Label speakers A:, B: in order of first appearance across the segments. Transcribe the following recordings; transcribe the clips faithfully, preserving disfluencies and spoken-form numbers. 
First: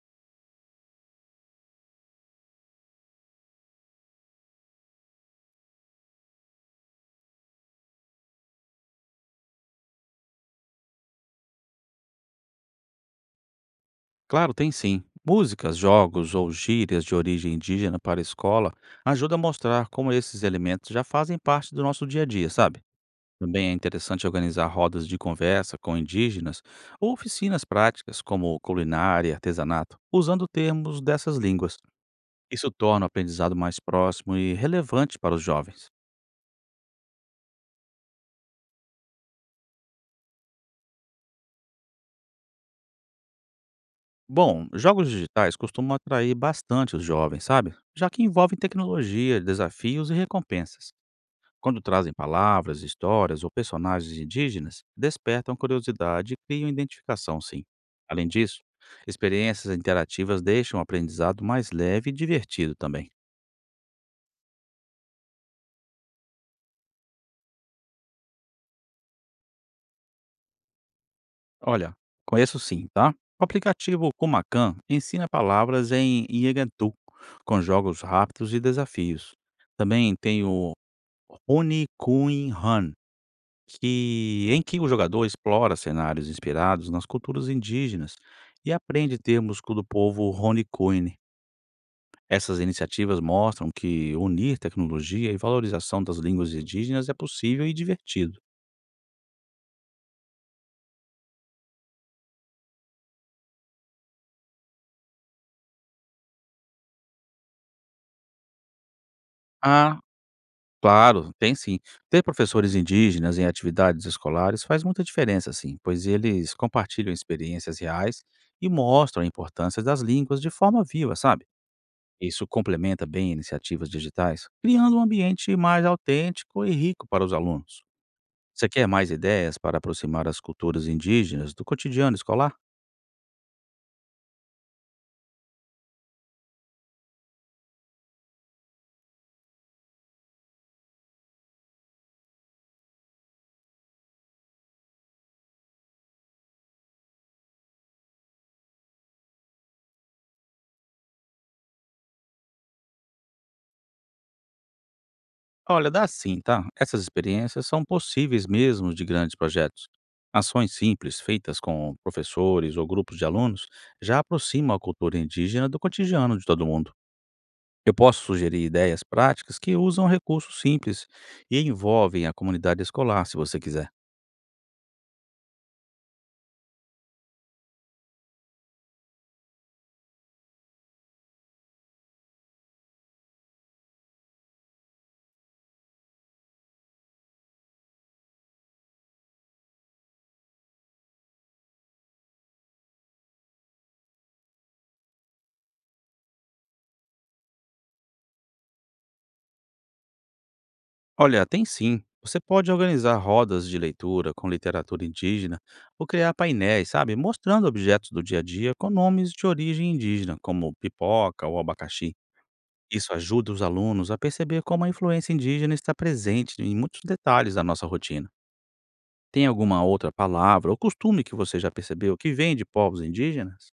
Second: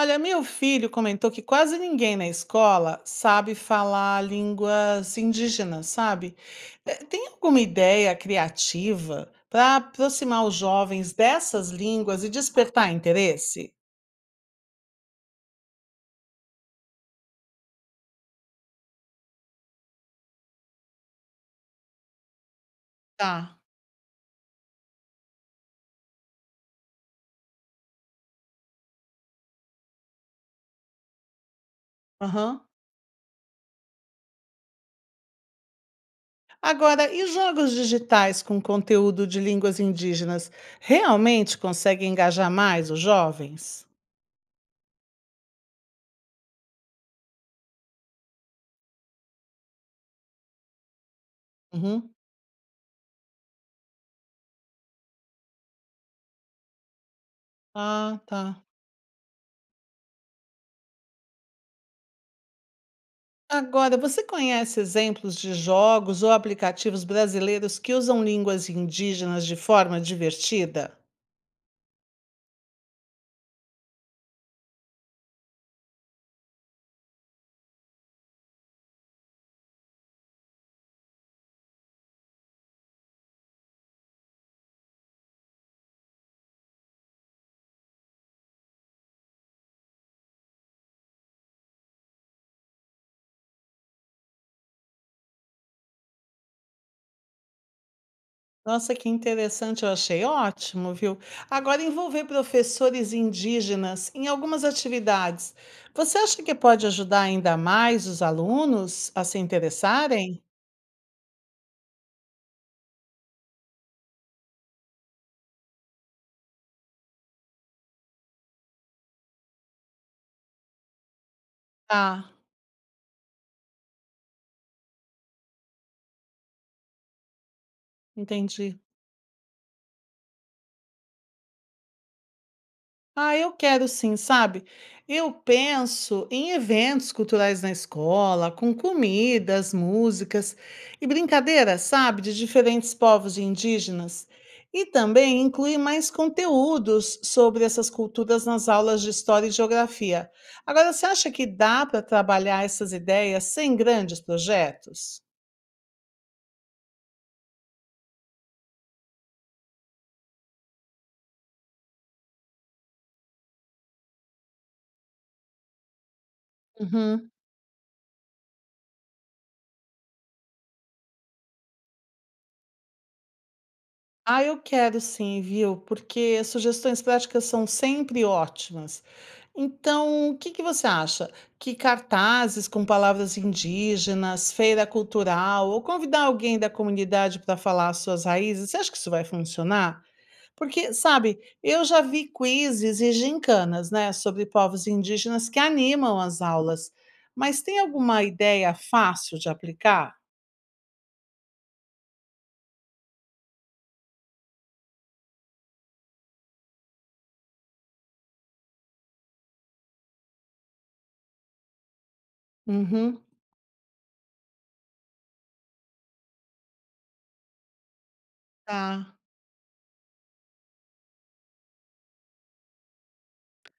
A: Olha, meu filho comentou que quase ninguém na escola sabe falar línguas indígenas, sabe? Eh, Tem alguma ideia criativa para aproximar os jovens dessas línguas e despertar interesse?
B: Claro, tem sim. Músicas, jogos ou gírias de origem indígena para a escola ajuda a mostrar como esses elementos já fazem parte do nosso dia a dia, sabe?
A: Tá.
B: Também é interessante organizar rodas de conversa com indígenas ou oficinas práticas como culinária e artesanato, usando termos dessas línguas.
A: Aham.
B: Isso torna o aprendizado mais próximo e relevante para os jovens.
A: Agora, e jogos digitais com conteúdo de línguas indígenas realmente conseguem engajar mais os jovens?
B: Bom, jogos digitais costumam atrair bastante os jovens, sabe? Já que envolvem tecnologia, desafios e recompensas. Quando trazem
A: Uhum.
B: palavras, histórias ou personagens indígenas, despertam curiosidade e criam identificação, sim.
A: Ah,
B: Além disso,
A: tá.
B: experiências interativas deixam o aprendizado mais leve e divertido também.
A: Agora, você conhece exemplos de jogos ou aplicativos brasileiros que usam línguas indígenas de forma divertida?
B: Olha, conheço sim, tá? O aplicativo Kumakan ensina palavras em Iegantu, com jogos rápidos e desafios. Também tem o Rony Kun Han, que em que o jogador explora cenários inspirados nas culturas indígenas e aprende termos co- do povo Ronicoine. Essas iniciativas mostram que unir tecnologia e valorização das línguas indígenas é possível e divertido.
A: Nossa, que interessante, eu achei ótimo, viu? Agora, envolver professores indígenas em algumas atividades, você acha que pode ajudar ainda mais os alunos a se
B: Ah,
A: interessarem?
B: claro, tem sim. Ter professores indígenas em atividades escolares faz muita diferença, sim, pois eles compartilham experiências reais e mostram a importância das línguas de forma viva, sabe?
A: Ah,
B: Isso complementa bem iniciativas digitais, criando um ambiente mais autêntico e rico para os alunos. Você
A: entendi.
B: quer mais ideias para aproximar as culturas indígenas do cotidiano escolar?
A: Ah, eu quero sim, sabe? Eu penso em eventos culturais na escola, com comidas, músicas e brincadeiras, sabe, de diferentes povos e indígenas. E também incluir mais conteúdos sobre essas culturas nas aulas de história e geografia. Agora, você acha que dá para trabalhar essas ideias sem grandes projetos?
B: Olha, dá sim, tá? Essas experiências são possíveis mesmo de grandes projetos. Ações simples feitas com professores ou grupos de alunos já aproximam a cultura indígena do cotidiano de todo mundo.
A: Uhum.
B: Eu posso sugerir ideias práticas que usam recursos simples e envolvem a comunidade escolar, se você quiser.
A: Ah, eu quero sim, viu? Porque sugestões práticas são sempre ótimas. Então, o que que você acha? Que cartazes com palavras indígenas, feira cultural, ou convidar alguém da comunidade para falar as suas raízes, você acha que isso vai funcionar? Porque, sabe, eu já vi quizzes e gincanas, né, sobre povos indígenas que animam as aulas. Mas tem alguma ideia fácil de aplicar?
B: Olha, tem sim. Você pode organizar rodas de leitura com literatura indígena ou criar painéis, sabe? Mostrando objetos do dia a dia com nomes de origem indígena, como pipoca ou abacaxi. Isso
A: Uhum,
B: ajuda os alunos a perceber como a influência indígena está presente em muitos detalhes da nossa rotina.
A: tá.
B: Tem alguma outra palavra ou costume que você já percebeu que vem de povos indígenas?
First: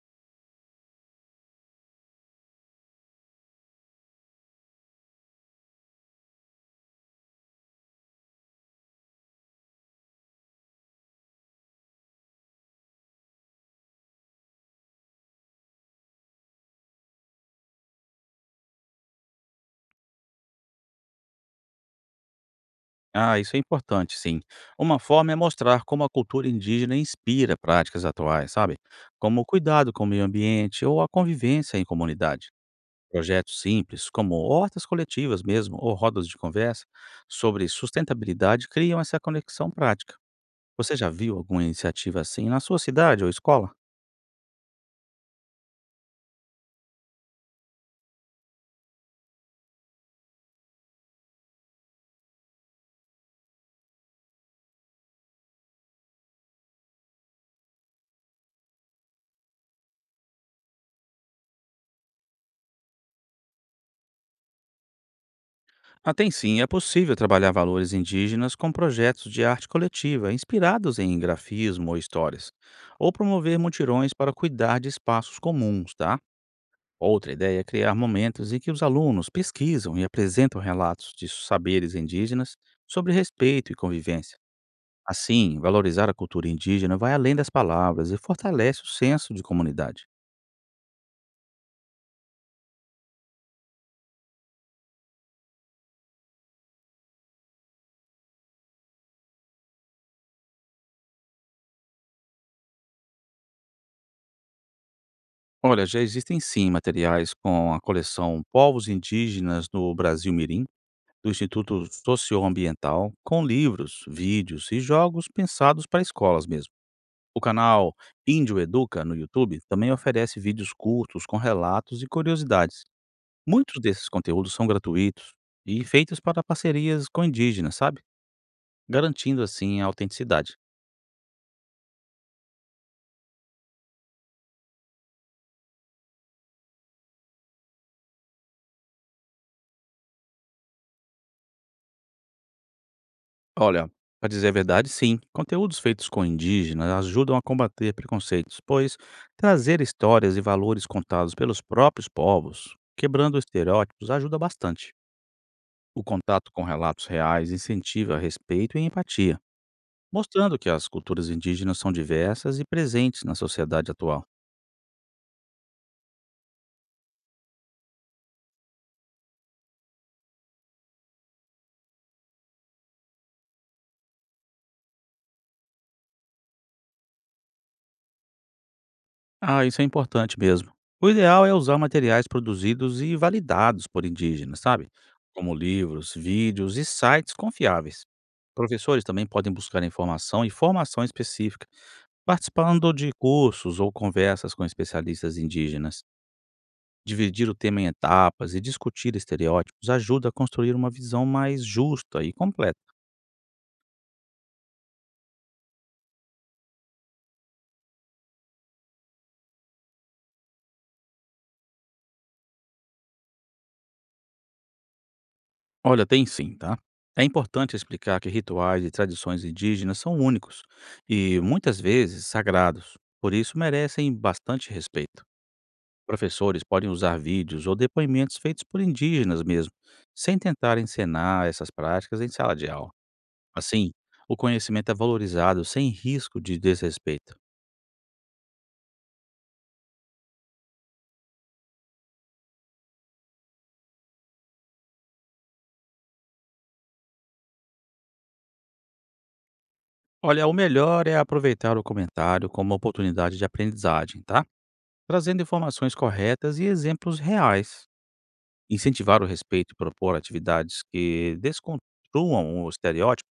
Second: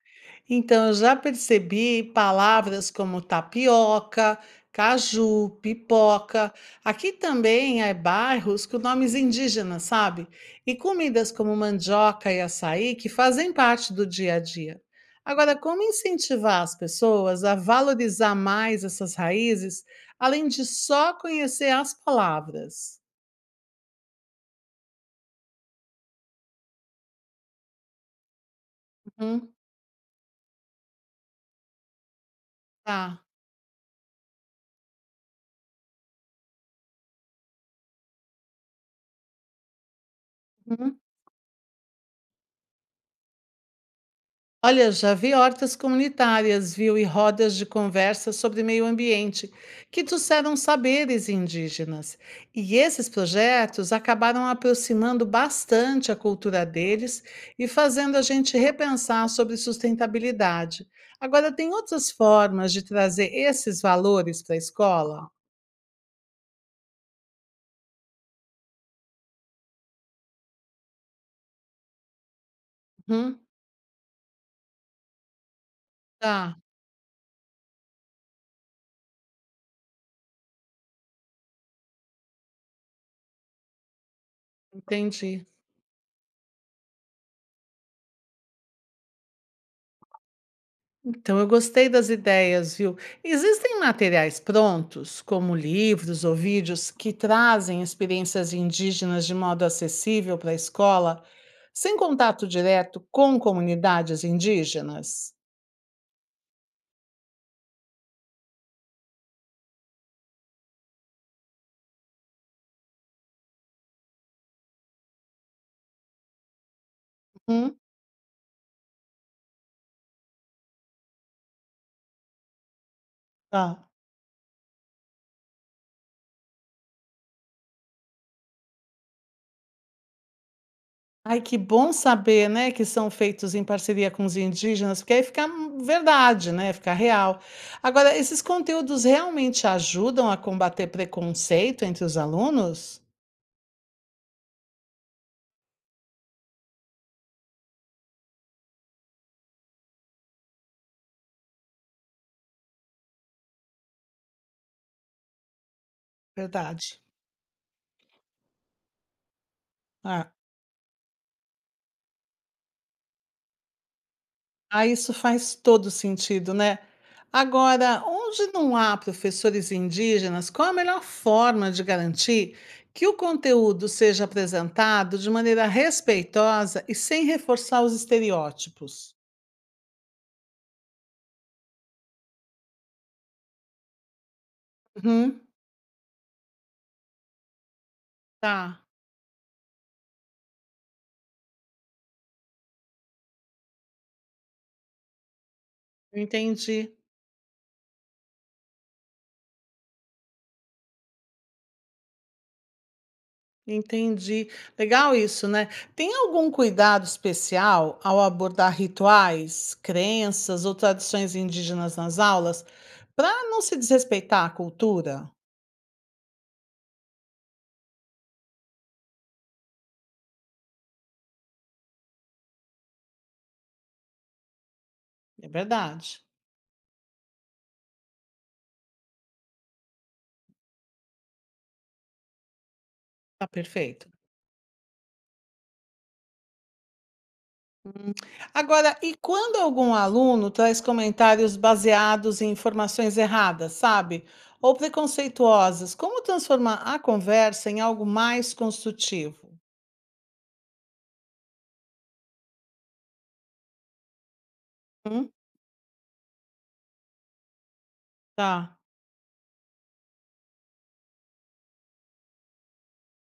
A: Então, eu já percebi palavras como tapioca, caju, pipoca. Aqui também há bairros com nomes indígenas, sabe? E comidas como mandioca e açaí que fazem parte do dia a dia. Agora, como incentivar as pessoas a valorizar mais essas raízes, além de só conhecer as palavras?
B: Ah, isso é importante, sim. Uma forma é mostrar como a cultura indígena inspira práticas atuais, sabe? Como o
A: Uhum,
B: cuidado com o meio ambiente ou a convivência em comunidade.
A: tá.
B: Projetos simples, como hortas coletivas mesmo, ou rodas de conversa sobre sustentabilidade, criam essa conexão prática. Você
A: Uhum.
B: já viu alguma iniciativa assim na sua cidade ou escola?
A: Olha, já vi hortas comunitárias, viu, e rodas de conversa sobre meio ambiente, que trouxeram saberes indígenas. E esses projetos acabaram aproximando bastante a cultura deles e fazendo a gente repensar sobre sustentabilidade. Agora, tem outras formas de trazer esses valores para a escola?
B: Ah, tem sim, é possível trabalhar valores indígenas com projetos de arte coletiva, inspirados em grafismo ou histórias, ou
A: Uhum,
B: promover mutirões para cuidar de espaços comuns, tá?
A: tá,
B: Outra ideia é criar momentos em que os alunos pesquisam e apresentam relatos de saberes indígenas sobre respeito e convivência.
A: entendi.
B: Assim, valorizar a cultura indígena vai além das palavras e fortalece o senso de comunidade.
A: Então, eu gostei das ideias, viu? Existem materiais prontos, como livros ou vídeos, que trazem experiências indígenas de modo acessível para a escola, sem contato direto com comunidades indígenas?
B: Olha, já existem sim materiais com a coleção Povos Indígenas no Brasil Mirim do Instituto Socioambiental, com livros, vídeos e jogos pensados para escolas mesmo. O
A: Uhum.
B: canal Índio Educa no YouTube também oferece vídeos curtos com relatos e curiosidades. Muitos
A: Tá.
B: desses conteúdos são gratuitos e feitos para parcerias com indígenas, sabe? Garantindo assim a autenticidade.
A: Ai, que bom saber, né, que são feitos em parceria com os indígenas, porque aí fica verdade, né, fica real. Agora, esses conteúdos realmente ajudam a combater preconceito entre os alunos?
B: Olha, para dizer a verdade, sim, conteúdos feitos com indígenas ajudam a combater preconceitos, pois trazer histórias e valores contados pelos próprios povos, quebrando estereótipos, ajuda bastante. O contato com
A: Verdade.
B: relatos reais incentiva respeito e empatia,
A: Ah.
B: mostrando que as culturas indígenas são diversas e presentes na sociedade atual.
A: Ah, isso faz todo sentido, né. Agora, onde não há professores indígenas, qual a melhor forma de garantir que o conteúdo seja apresentado de maneira respeitosa e sem reforçar os estereótipos?
B: Ah, isso é importante mesmo. O ideal é usar materiais produzidos e validados por indígenas, sabe?
A: Uhum,
B: Como livros, vídeos e sites confiáveis.
A: tá,
B: Professores também podem buscar informação e formação específica, participando de cursos ou conversas com especialistas indígenas.
A: entendi,
B: Dividir o tema em etapas e discutir estereótipos ajuda a construir uma visão mais justa e completa.
A: entendi. Legal isso, né. Tem algum cuidado especial ao abordar rituais, crenças ou tradições indígenas nas aulas, para não se desrespeitar a cultura?
B: Olha, tem sim, tá? É importante explicar que rituais e tradições indígenas são únicos e muitas vezes sagrados, por isso merecem bastante respeito.
A: É verdade.
B: Professores podem usar vídeos ou depoimentos feitos por indígenas mesmo, sem tentar encenar essas práticas em sala de aula.
A: Tá
B: Assim,
A: perfeito.
B: o conhecimento é valorizado sem risco de desrespeito.
A: Agora, e quando algum aluno traz comentários baseados em informações erradas, sabe? Ou preconceituosas, como transformar a conversa em algo mais construtivo?
B: Olha, o melhor é aproveitar o comentário como oportunidade de aprendizagem, tá?
A: Hum?
B: Trazendo informações corretas e exemplos reais.
A: Tá.
B: Incentivar o respeito e propor atividades que desconstruam o estereótipo,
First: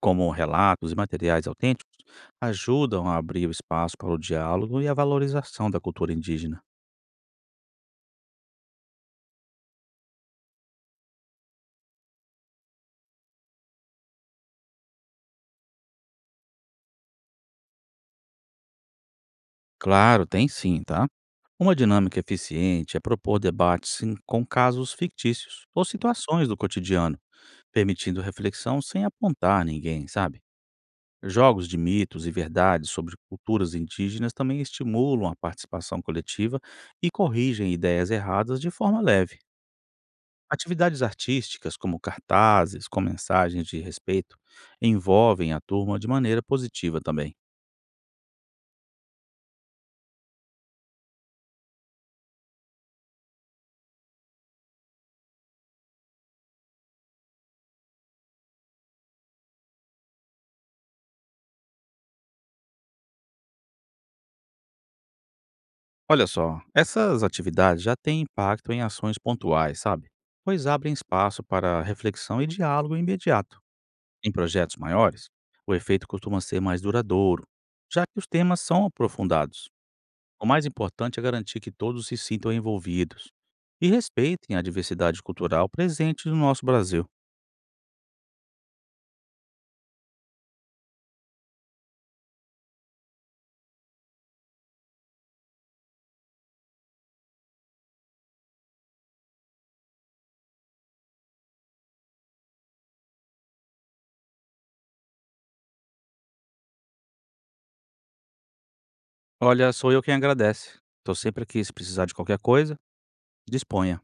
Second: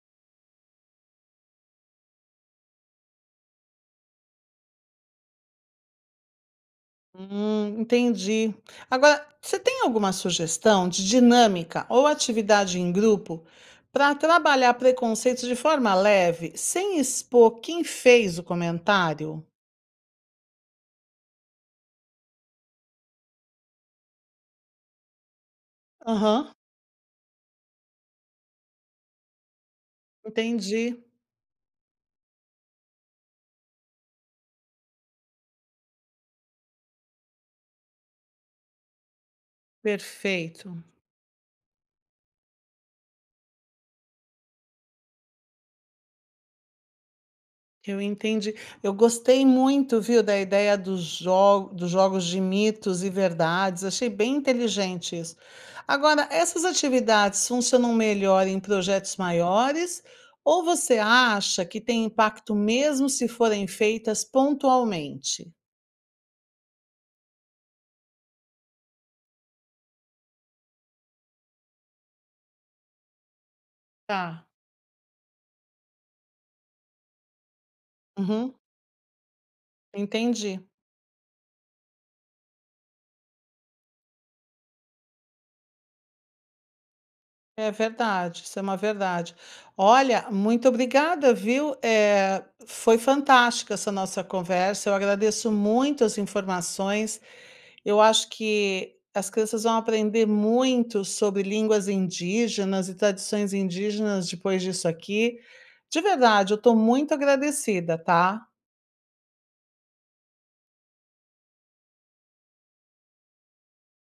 B: como relatos e materiais autênticos, ajudam a abrir o espaço para o diálogo e a valorização da cultura indígena.
A: Hum, entendi. Agora, você tem alguma sugestão de dinâmica ou atividade em grupo para trabalhar preconceitos de forma leve, sem expor quem fez o comentário?
B: Claro, tem sim, tá? Uma dinâmica eficiente é propor debates em- com casos fictícios ou
A: Aham,
B: situações do cotidiano, permitindo reflexão sem apontar ninguém, sabe?
A: entendi.
B: Jogos de mitos e verdades sobre culturas indígenas também estimulam a participação coletiva e corrigem ideias erradas de forma leve.
A: Perfeito.
B: Atividades artísticas, como cartazes com mensagens de respeito, envolvem a turma de maneira positiva também.
A: Eu entendi. Eu gostei muito, viu, da ideia dos jo dos jogos de mitos e verdades, achei bem inteligente isso. Agora, essas atividades funcionam melhor em projetos maiores ou você acha que tem impacto mesmo se forem feitas pontualmente?
B: Olha só, essas atividades já têm impacto em ações pontuais, sabe? Pois abrem espaço para reflexão e diálogo imediato. Em
A: Tá.
B: projetos maiores, o efeito costuma ser mais duradouro, já que os
A: Uhum,
B: temas são aprofundados. O
A: entendi.
B: mais importante é garantir que todos se sintam envolvidos e respeitem a diversidade cultural presente no nosso Brasil.
A: É verdade, isso é uma verdade. Olha, muito obrigada, viu? Eh, foi fantástica essa nossa conversa. Eu agradeço muito as informações. Eu acho que as crianças vão aprender muito sobre línguas indígenas e tradições indígenas depois disso aqui. De verdade, eu estou muito agradecida, tá?
B: Olha, sou eu quem agradece. Estou sempre aqui se precisar de qualquer coisa, disponha.